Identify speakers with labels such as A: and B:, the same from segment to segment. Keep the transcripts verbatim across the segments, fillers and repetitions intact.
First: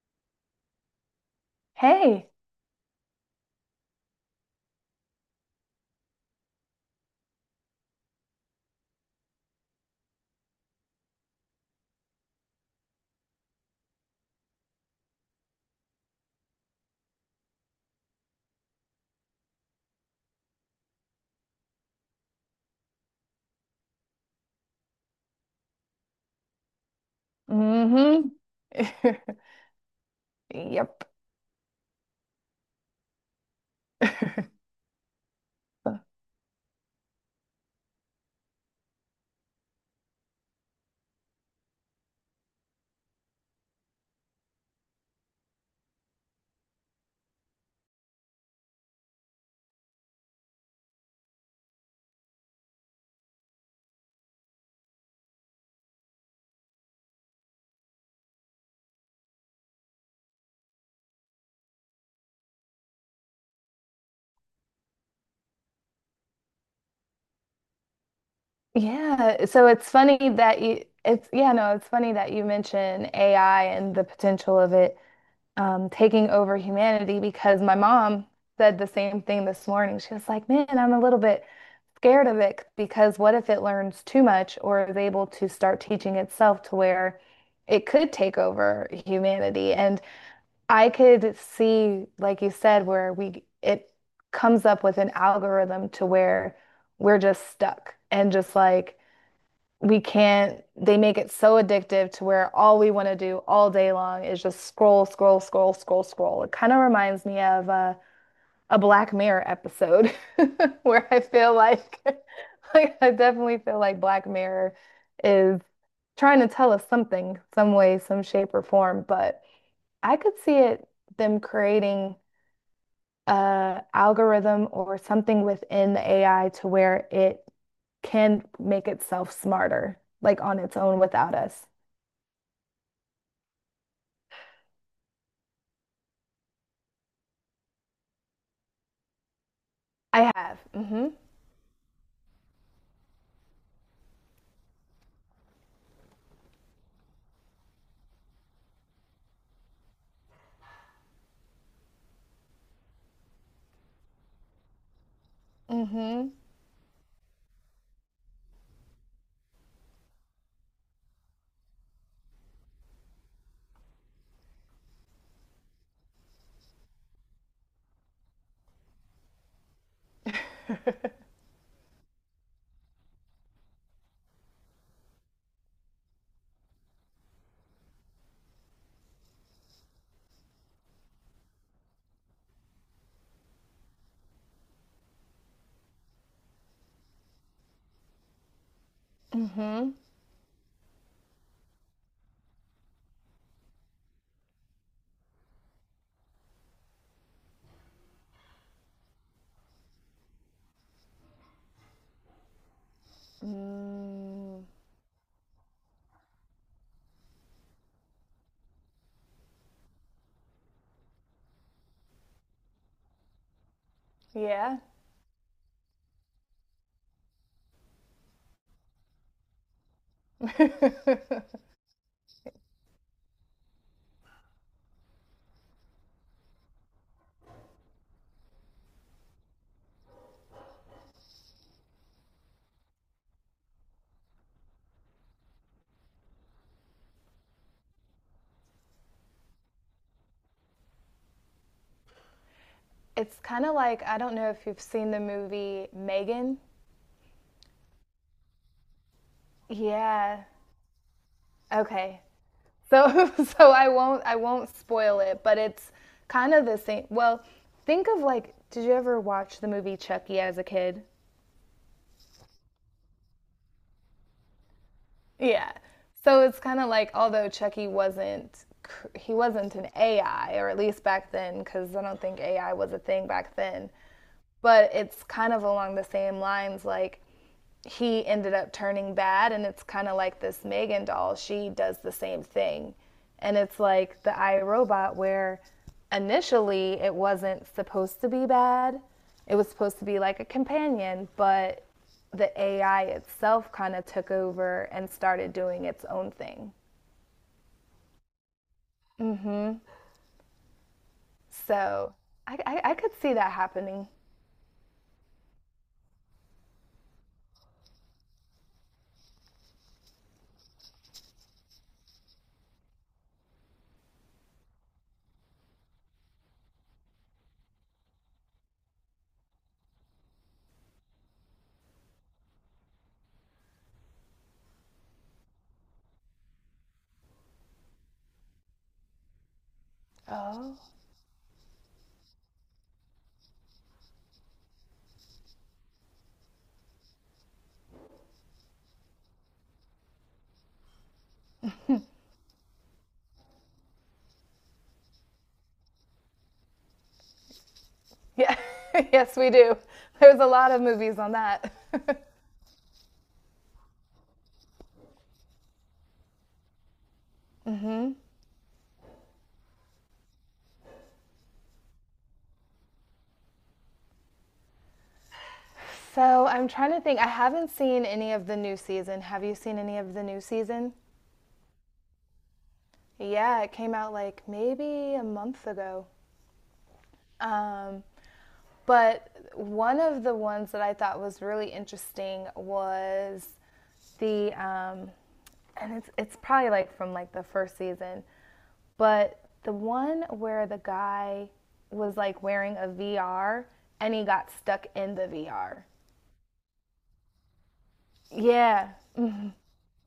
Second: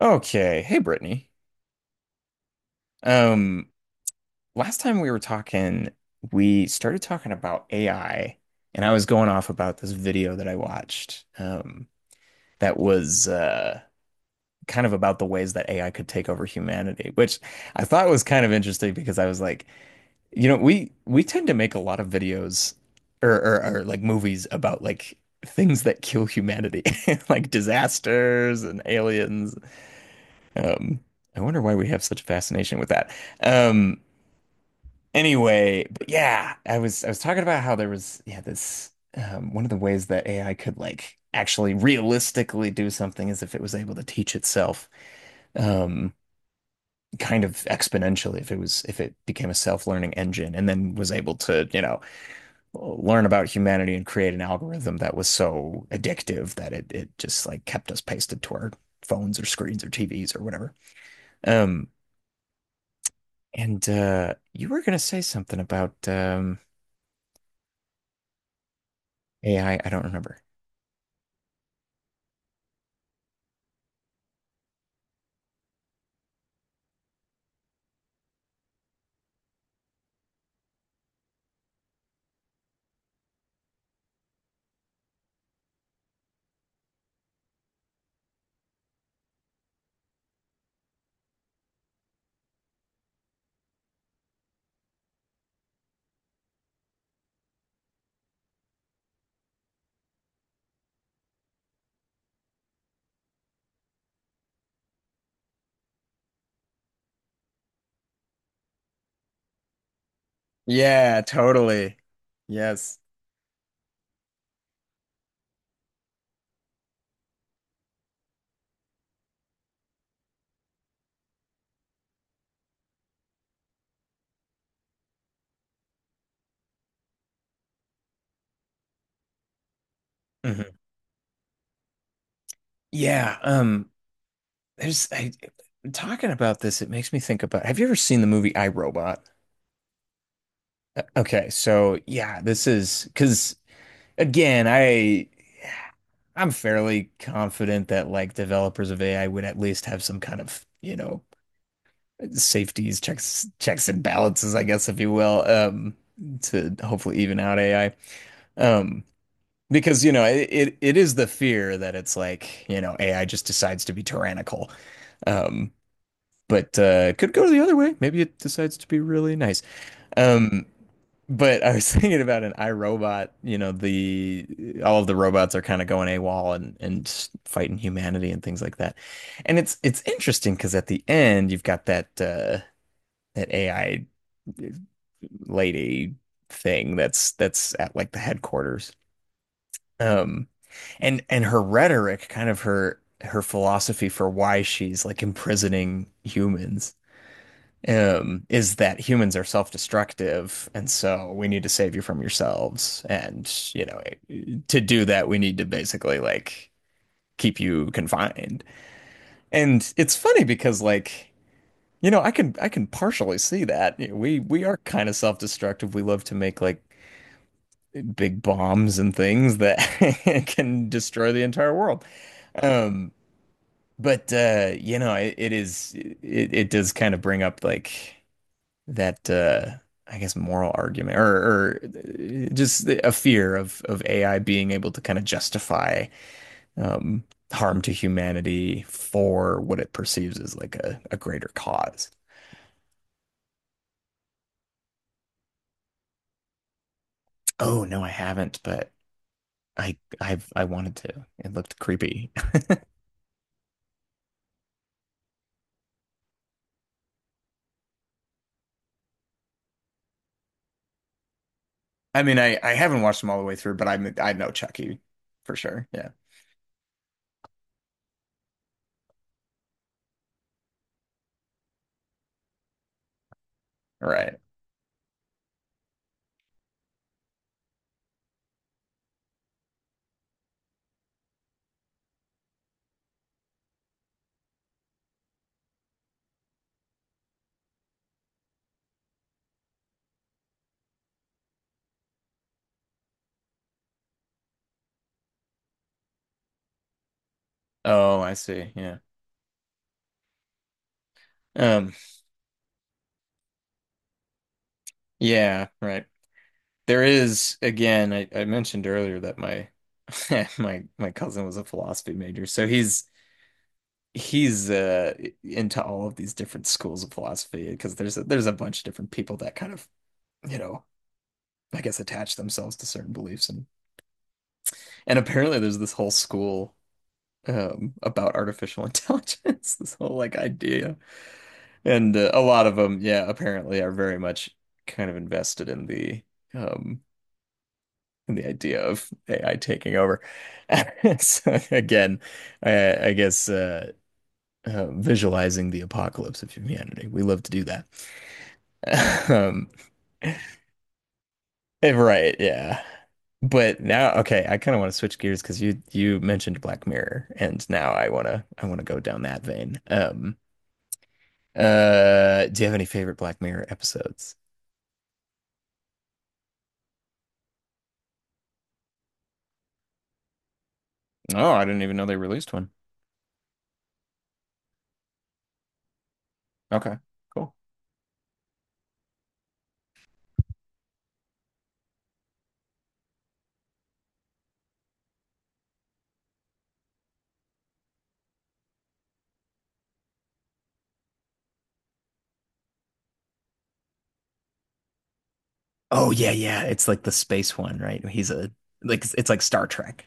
A: Okay. Hey, Brittany.
B: Hey.
A: Um, Last time we were talking, we started talking about A I, and I was going off about this video that I watched, um, that was uh kind of about the ways that A I could take over humanity, which I thought was kind of interesting because I was like, you know, we we tend to make a lot of videos or or, or like movies about like things that kill humanity, like
B: Mm-hmm.
A: disasters and aliens. Um,
B: Yep.
A: I wonder why we have such a fascination with that. Um, anyway, but yeah, I was I was talking about how there was, yeah, this, um, one of the ways that A I could like actually realistically do something is if it was able to teach itself, um, kind of exponentially, if it was, if it became a self-learning engine and then was able to, you know, learn about humanity and create an algorithm that was so addictive that it it just like kept us pasted to our phones or screens or T Vs or whatever. Um, And uh, you were gonna say something about, um,
B: Yeah, so
A: A I. I I
B: it's
A: don't
B: funny
A: remember.
B: that you it's yeah, no, it's funny that you mention A I and the potential of it um, taking over humanity because my mom said the same thing this morning. She was like, "Man, I'm a little bit scared of it because what if it learns too much or is able to start teaching itself to where it could take over humanity?" And I could see, like you said, where we it comes up with an algorithm to where we're just stuck and just like we can't, they make it so addictive to where all we want to do all day long is just scroll, scroll, scroll, scroll, scroll. It kind of reminds me of uh, a Black Mirror episode where I
A: Yeah,
B: feel
A: totally.
B: like, like
A: Yes.
B: I definitely feel like Black Mirror is trying to tell us something, some way, some shape or form. But. I could see it them creating a algorithm or something within the A I to where it can make itself smarter, like on its
A: Hmm.
B: own without us.
A: Yeah. Um. There's I talking about this. It makes me think about, have you ever seen the movie I, Robot?
B: I have.
A: Uh,
B: Mm-hmm.
A: Okay. So yeah, this is because, again, I I'm fairly confident that like developers of A I would at least have some kind of, you know, safeties, checks, checks and balances, I guess, if you will, um,
B: Mm-hmm.
A: to hopefully even out A I. Um, because, you know, it, it, it is the fear that it's like, you know, A I just decides to be tyrannical. Um, but uh, it could go the other way. Maybe it decides to be really nice. Um, but I was thinking about an iRobot, you know, the all of the robots are kind of going AWOL and and fighting humanity and things like that. And it's it's interesting because at the end you've got that uh an A I lady thing that's that's at like the headquarters.
B: Mm-hmm.
A: Um, and and her rhetoric, kind of her her philosophy for why she's like imprisoning humans, um, is that humans are self-destructive, and so we need to save you from yourselves. And, you know,
B: Mm,
A: to do that, we need to basically like keep you confined. And it's funny because like, you know, I can I can partially see that. We we are
B: yeah.
A: kind of self-destructive. We love to make like big bombs and things that can destroy the entire world. Um, but uh, you know, it, it is it, it does kind of bring up like that uh I guess moral argument, or or uh, just a fear of of A I being able to kind of justify, um harm to humanity for what it perceives as like a, a greater cause.
B: It's kind of like, I don't know if you've seen the movie Megan.
A: Oh, no, I haven't, but I
B: Yeah.
A: I've I wanted to. It looked
B: Okay.
A: creepy.
B: So so I won't I won't spoil it, but it's kind of the same. Well, think of like, did you ever watch the movie Chucky as a kid?
A: I mean, I I haven't watched them all the way through, but I I know Chucky for
B: Yeah.
A: sure. Yeah.
B: So it's kind of like, although Chucky wasn't cr- he wasn't an A I, or at least back then, cuz I don't think A I was a thing back then.
A: Right.
B: But it's kind of along the same lines, like he ended up turning bad, and it's kind of like this Megan doll, she does the same thing, and it's like the iRobot, where initially it wasn't supposed to be bad, it was supposed to be like a companion, but the A I itself kind of took over and started doing its own thing.
A: Oh, I see. Yeah. Um.
B: So I, I, I could see that happening.
A: Yeah. Right. There is, again, I I mentioned earlier that my my my cousin was a philosophy major, so he's he's uh into all of these different schools of philosophy because there's a, there's a bunch of different people that kind of, you know, I guess attach themselves to certain beliefs, and and apparently there's this whole school, um about artificial intelligence, this whole like
B: Oh,
A: idea. And uh, a lot of them, yeah, apparently are very much kind of invested in the, um in the idea of A I taking over. So again, I, I guess uh, uh visualizing the apocalypse of humanity, we love to do
B: yeah.
A: that.
B: Yes, we
A: um
B: do. There's a lot of movies on that.
A: eh, right yeah But now, okay, I kind of want to switch gears because you you mentioned Black Mirror and now I want to I want to go down that vein. Um Uh, do you have any favorite Black Mirror episodes?
B: So I'm trying to think. I haven't seen any of the new season. Have you seen any of the new season?
A: Oh, I didn't even know they released one.
B: Yeah, it came out like maybe a month ago.
A: Okay, cool.
B: Um, but one of the ones that I thought was really interesting was the, um, and it's it's probably like from like the first season, but the one where the guy was like wearing a V R and he got stuck in the V R.
A: Oh yeah, yeah. It's like the space one, right? He's a
B: Yeah,
A: Like it's it's like Star Trek.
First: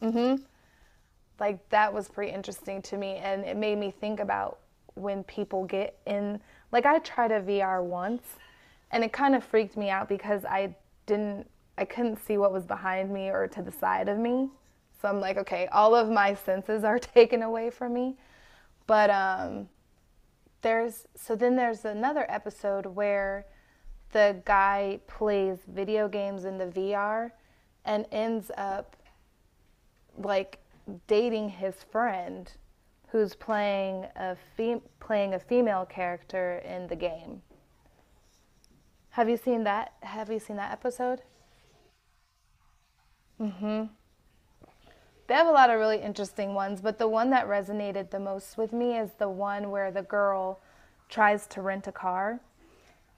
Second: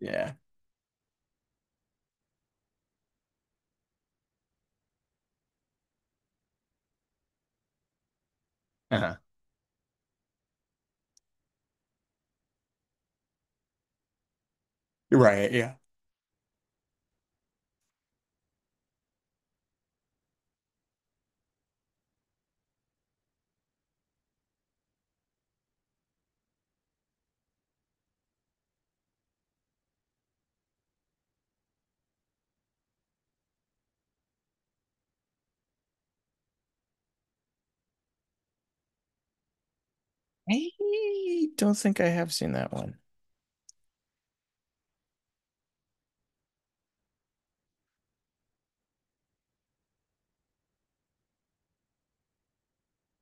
A: Yeah.
B: like that was pretty interesting to me, and it made me think about when people get in. Like I tried a V R once, and it
A: Uh-huh.
B: kind of freaked me out because I didn't, I couldn't see what was behind me or to the side of me. So I'm like,
A: Right,
B: okay,
A: yeah.
B: all of my senses are taken away from me. But um, there's so then there's another episode where the guy plays video games in the V R and ends up like dating his friend who's playing a fem- playing a female character in the game. Have you seen that? Have you seen that episode?
A: I don't think I have seen that one.
B: They have a lot of really interesting ones, but the one that resonated the most with me is the one where the girl tries to rent a car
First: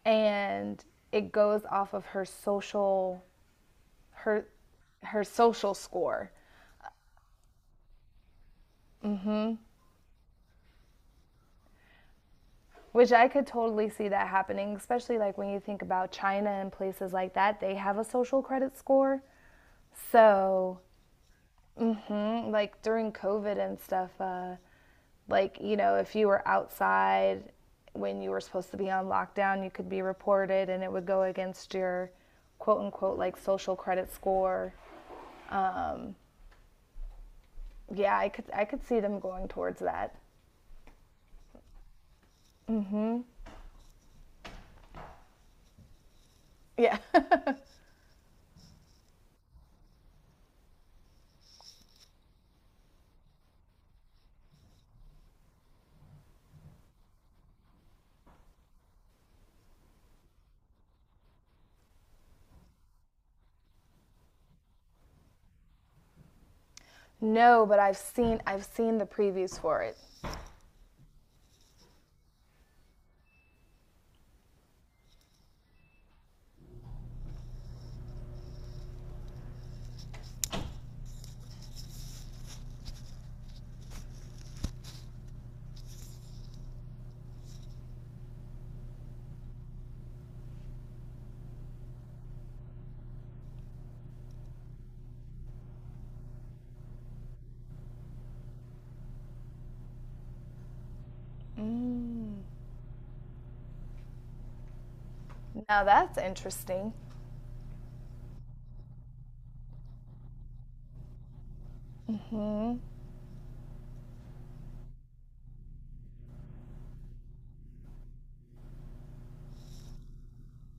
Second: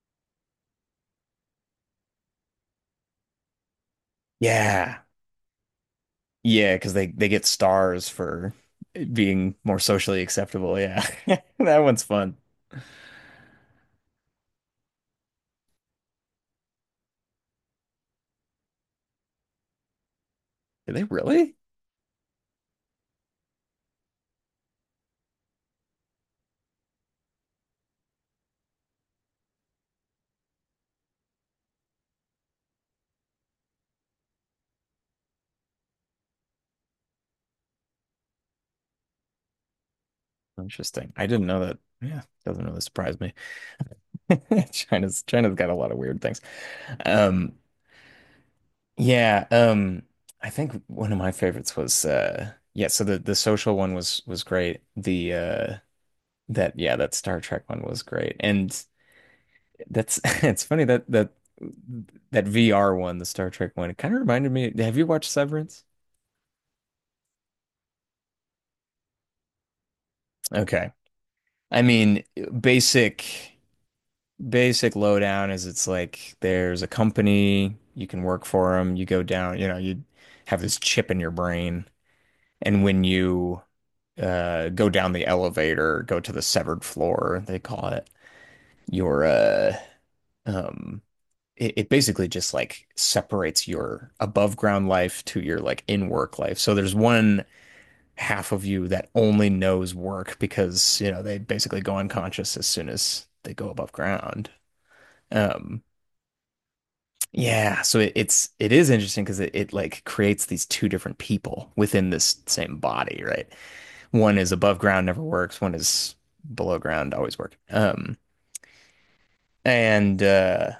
B: and it goes off of her social her
A: Yeah.
B: her social score,
A: Yeah, because they they get stars for it being more socially acceptable. Yeah. That one's fun.
B: which I could totally see that happening, especially like when you think about China and places like that, they have a social credit score. So,
A: Did they really?
B: mm, like during COVID and stuff, uh, like, you know, if you were outside when you were supposed to be on lockdown, you could be reported and it would go against your quote unquote like social credit score. Yeah, I could I could see them going towards that.
A: Interesting. I didn't know that. Yeah, doesn't really surprise me. China's China's got a lot of weird things.
B: Yeah.
A: Um, Yeah, um, I think one of my favorites was, uh yeah, so the the social one was was great. The uh that yeah, that Star Trek one was great. And that's it's funny that that that V R one, the Star Trek one, it kind of reminded me, have you watched Severance?
B: No, but I've seen I've seen the previews for it.
A: Okay. I mean, basic basic lowdown is it's like there's a company, you can work for them, you go down, you know, you have this chip in your brain, and when you uh, go down the elevator, go to the severed floor, they call it. Your uh, um, it, it basically just like separates your above ground life to your like in work life. So there's one half of you that only knows work because, you know, they basically go
B: Mm.
A: unconscious as soon as they go above ground. Um,
B: Now that's interesting.
A: yeah, so it, it's it is interesting because it, it like creates these two different people within this same
B: Mhm.
A: body, right? One is above ground, never works. One is below ground, always worked. Um, and uh,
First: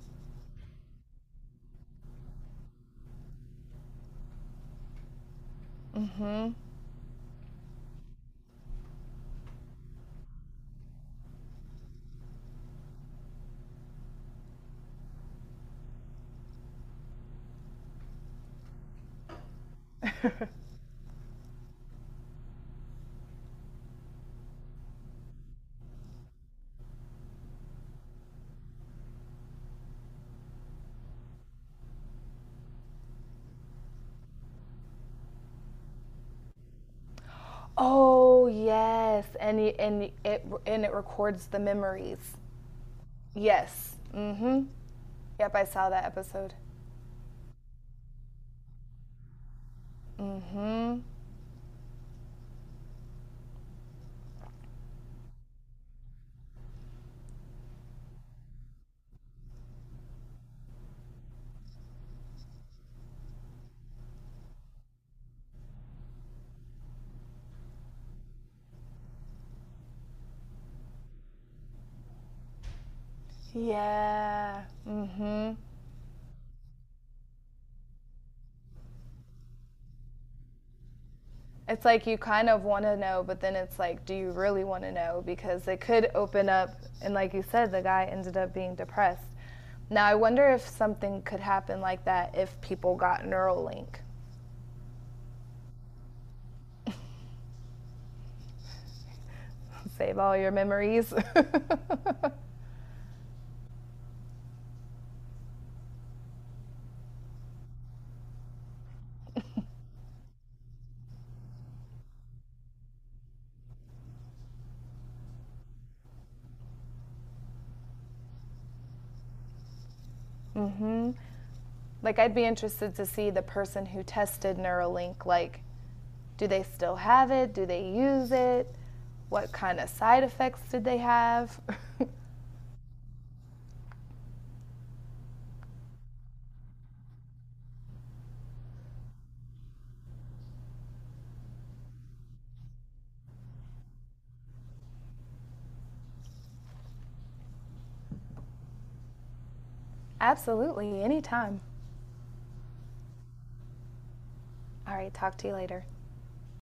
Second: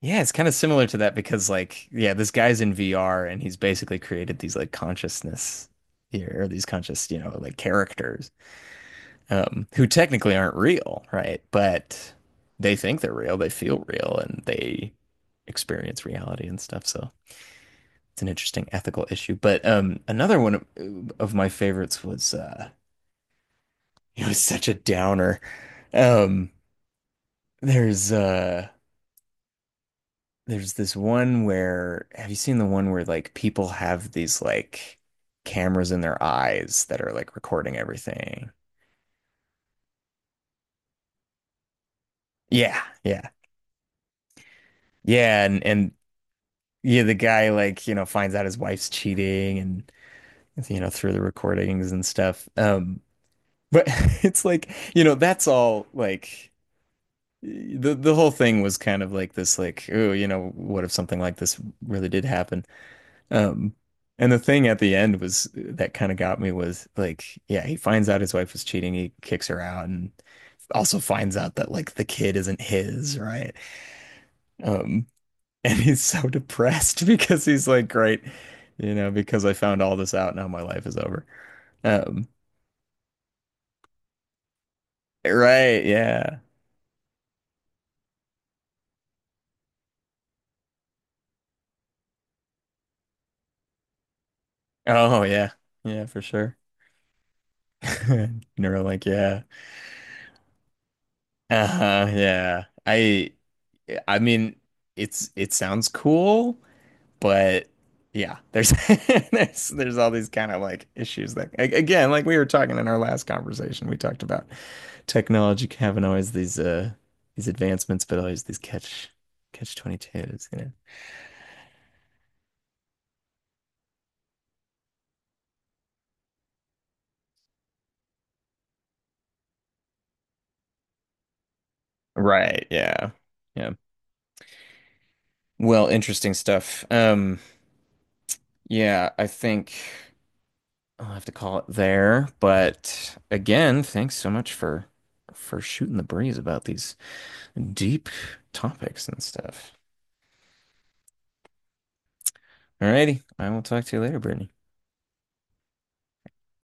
A: yeah, it's kind of similar to that because, like, yeah, this guy's in V R and he's basically created these like consciousness here, or
B: Mhm.
A: these conscious, you know, like characters, um, who technically aren't real, right? But they think they're real, they feel real, and they experience reality and stuff. So it's an interesting ethical issue. But, um, another one of, of my favorites was, uh, it was such a downer. Um, There's uh there's this one where, have you seen the one where like people have these like cameras in their eyes that are like recording
B: Oh
A: everything?
B: yes, and y- and y- it and it records the memories.
A: Yeah, yeah.
B: Yes. Mm-hmm.
A: Yeah,
B: Yep,
A: and
B: I saw
A: and
B: that episode.
A: yeah, the guy like, you know, finds out his wife's cheating and, you know,
B: Mm-hmm.
A: through the recordings and stuff. Um but It's like, you know, that's all like the the whole thing was kind of like this, like, oh, you know, what if something like this really did happen? Um, and the thing at the end was, that kind of got me was like, yeah, he finds out his wife was cheating, he kicks her out, and also finds out that like the kid isn't his, right?
B: Yeah.
A: Um,
B: Mm-hmm.
A: and he's so depressed because he's like, great, you know, because I found all this out, now my life is over.
B: It's like you
A: Um,
B: kind of want to know, but then it's like, do you really want to know? Because it
A: right,
B: could
A: yeah.
B: open up, and like you said, the guy ended up being depressed. Now I wonder if something could happen like that if people got Neuralink.
A: Oh, yeah. Yeah, for sure. Neuro, like, yeah.
B: Save all your memories.
A: Uh-huh, yeah. I I mean, it's, it sounds cool. But, yeah, there's there's there's all these kind of like issues that, again, like we were talking in our last conversation, we talked about technology having always these uh these advancements, but always these catch catch twenty-two s, you know.
B: Like I'd be interested to see the person who tested Neuralink, like, do they still have it? Do they use it? What kind of side effects did they have?
A: Right, yeah. Yeah. Well, interesting stuff. Um, yeah, I think I'll have to call it there, but again, thanks so much for for shooting the breeze about these deep topics and stuff.
B: Absolutely, anytime.
A: Alrighty, I will talk to you later, Brittany.
B: All right, talk to you later.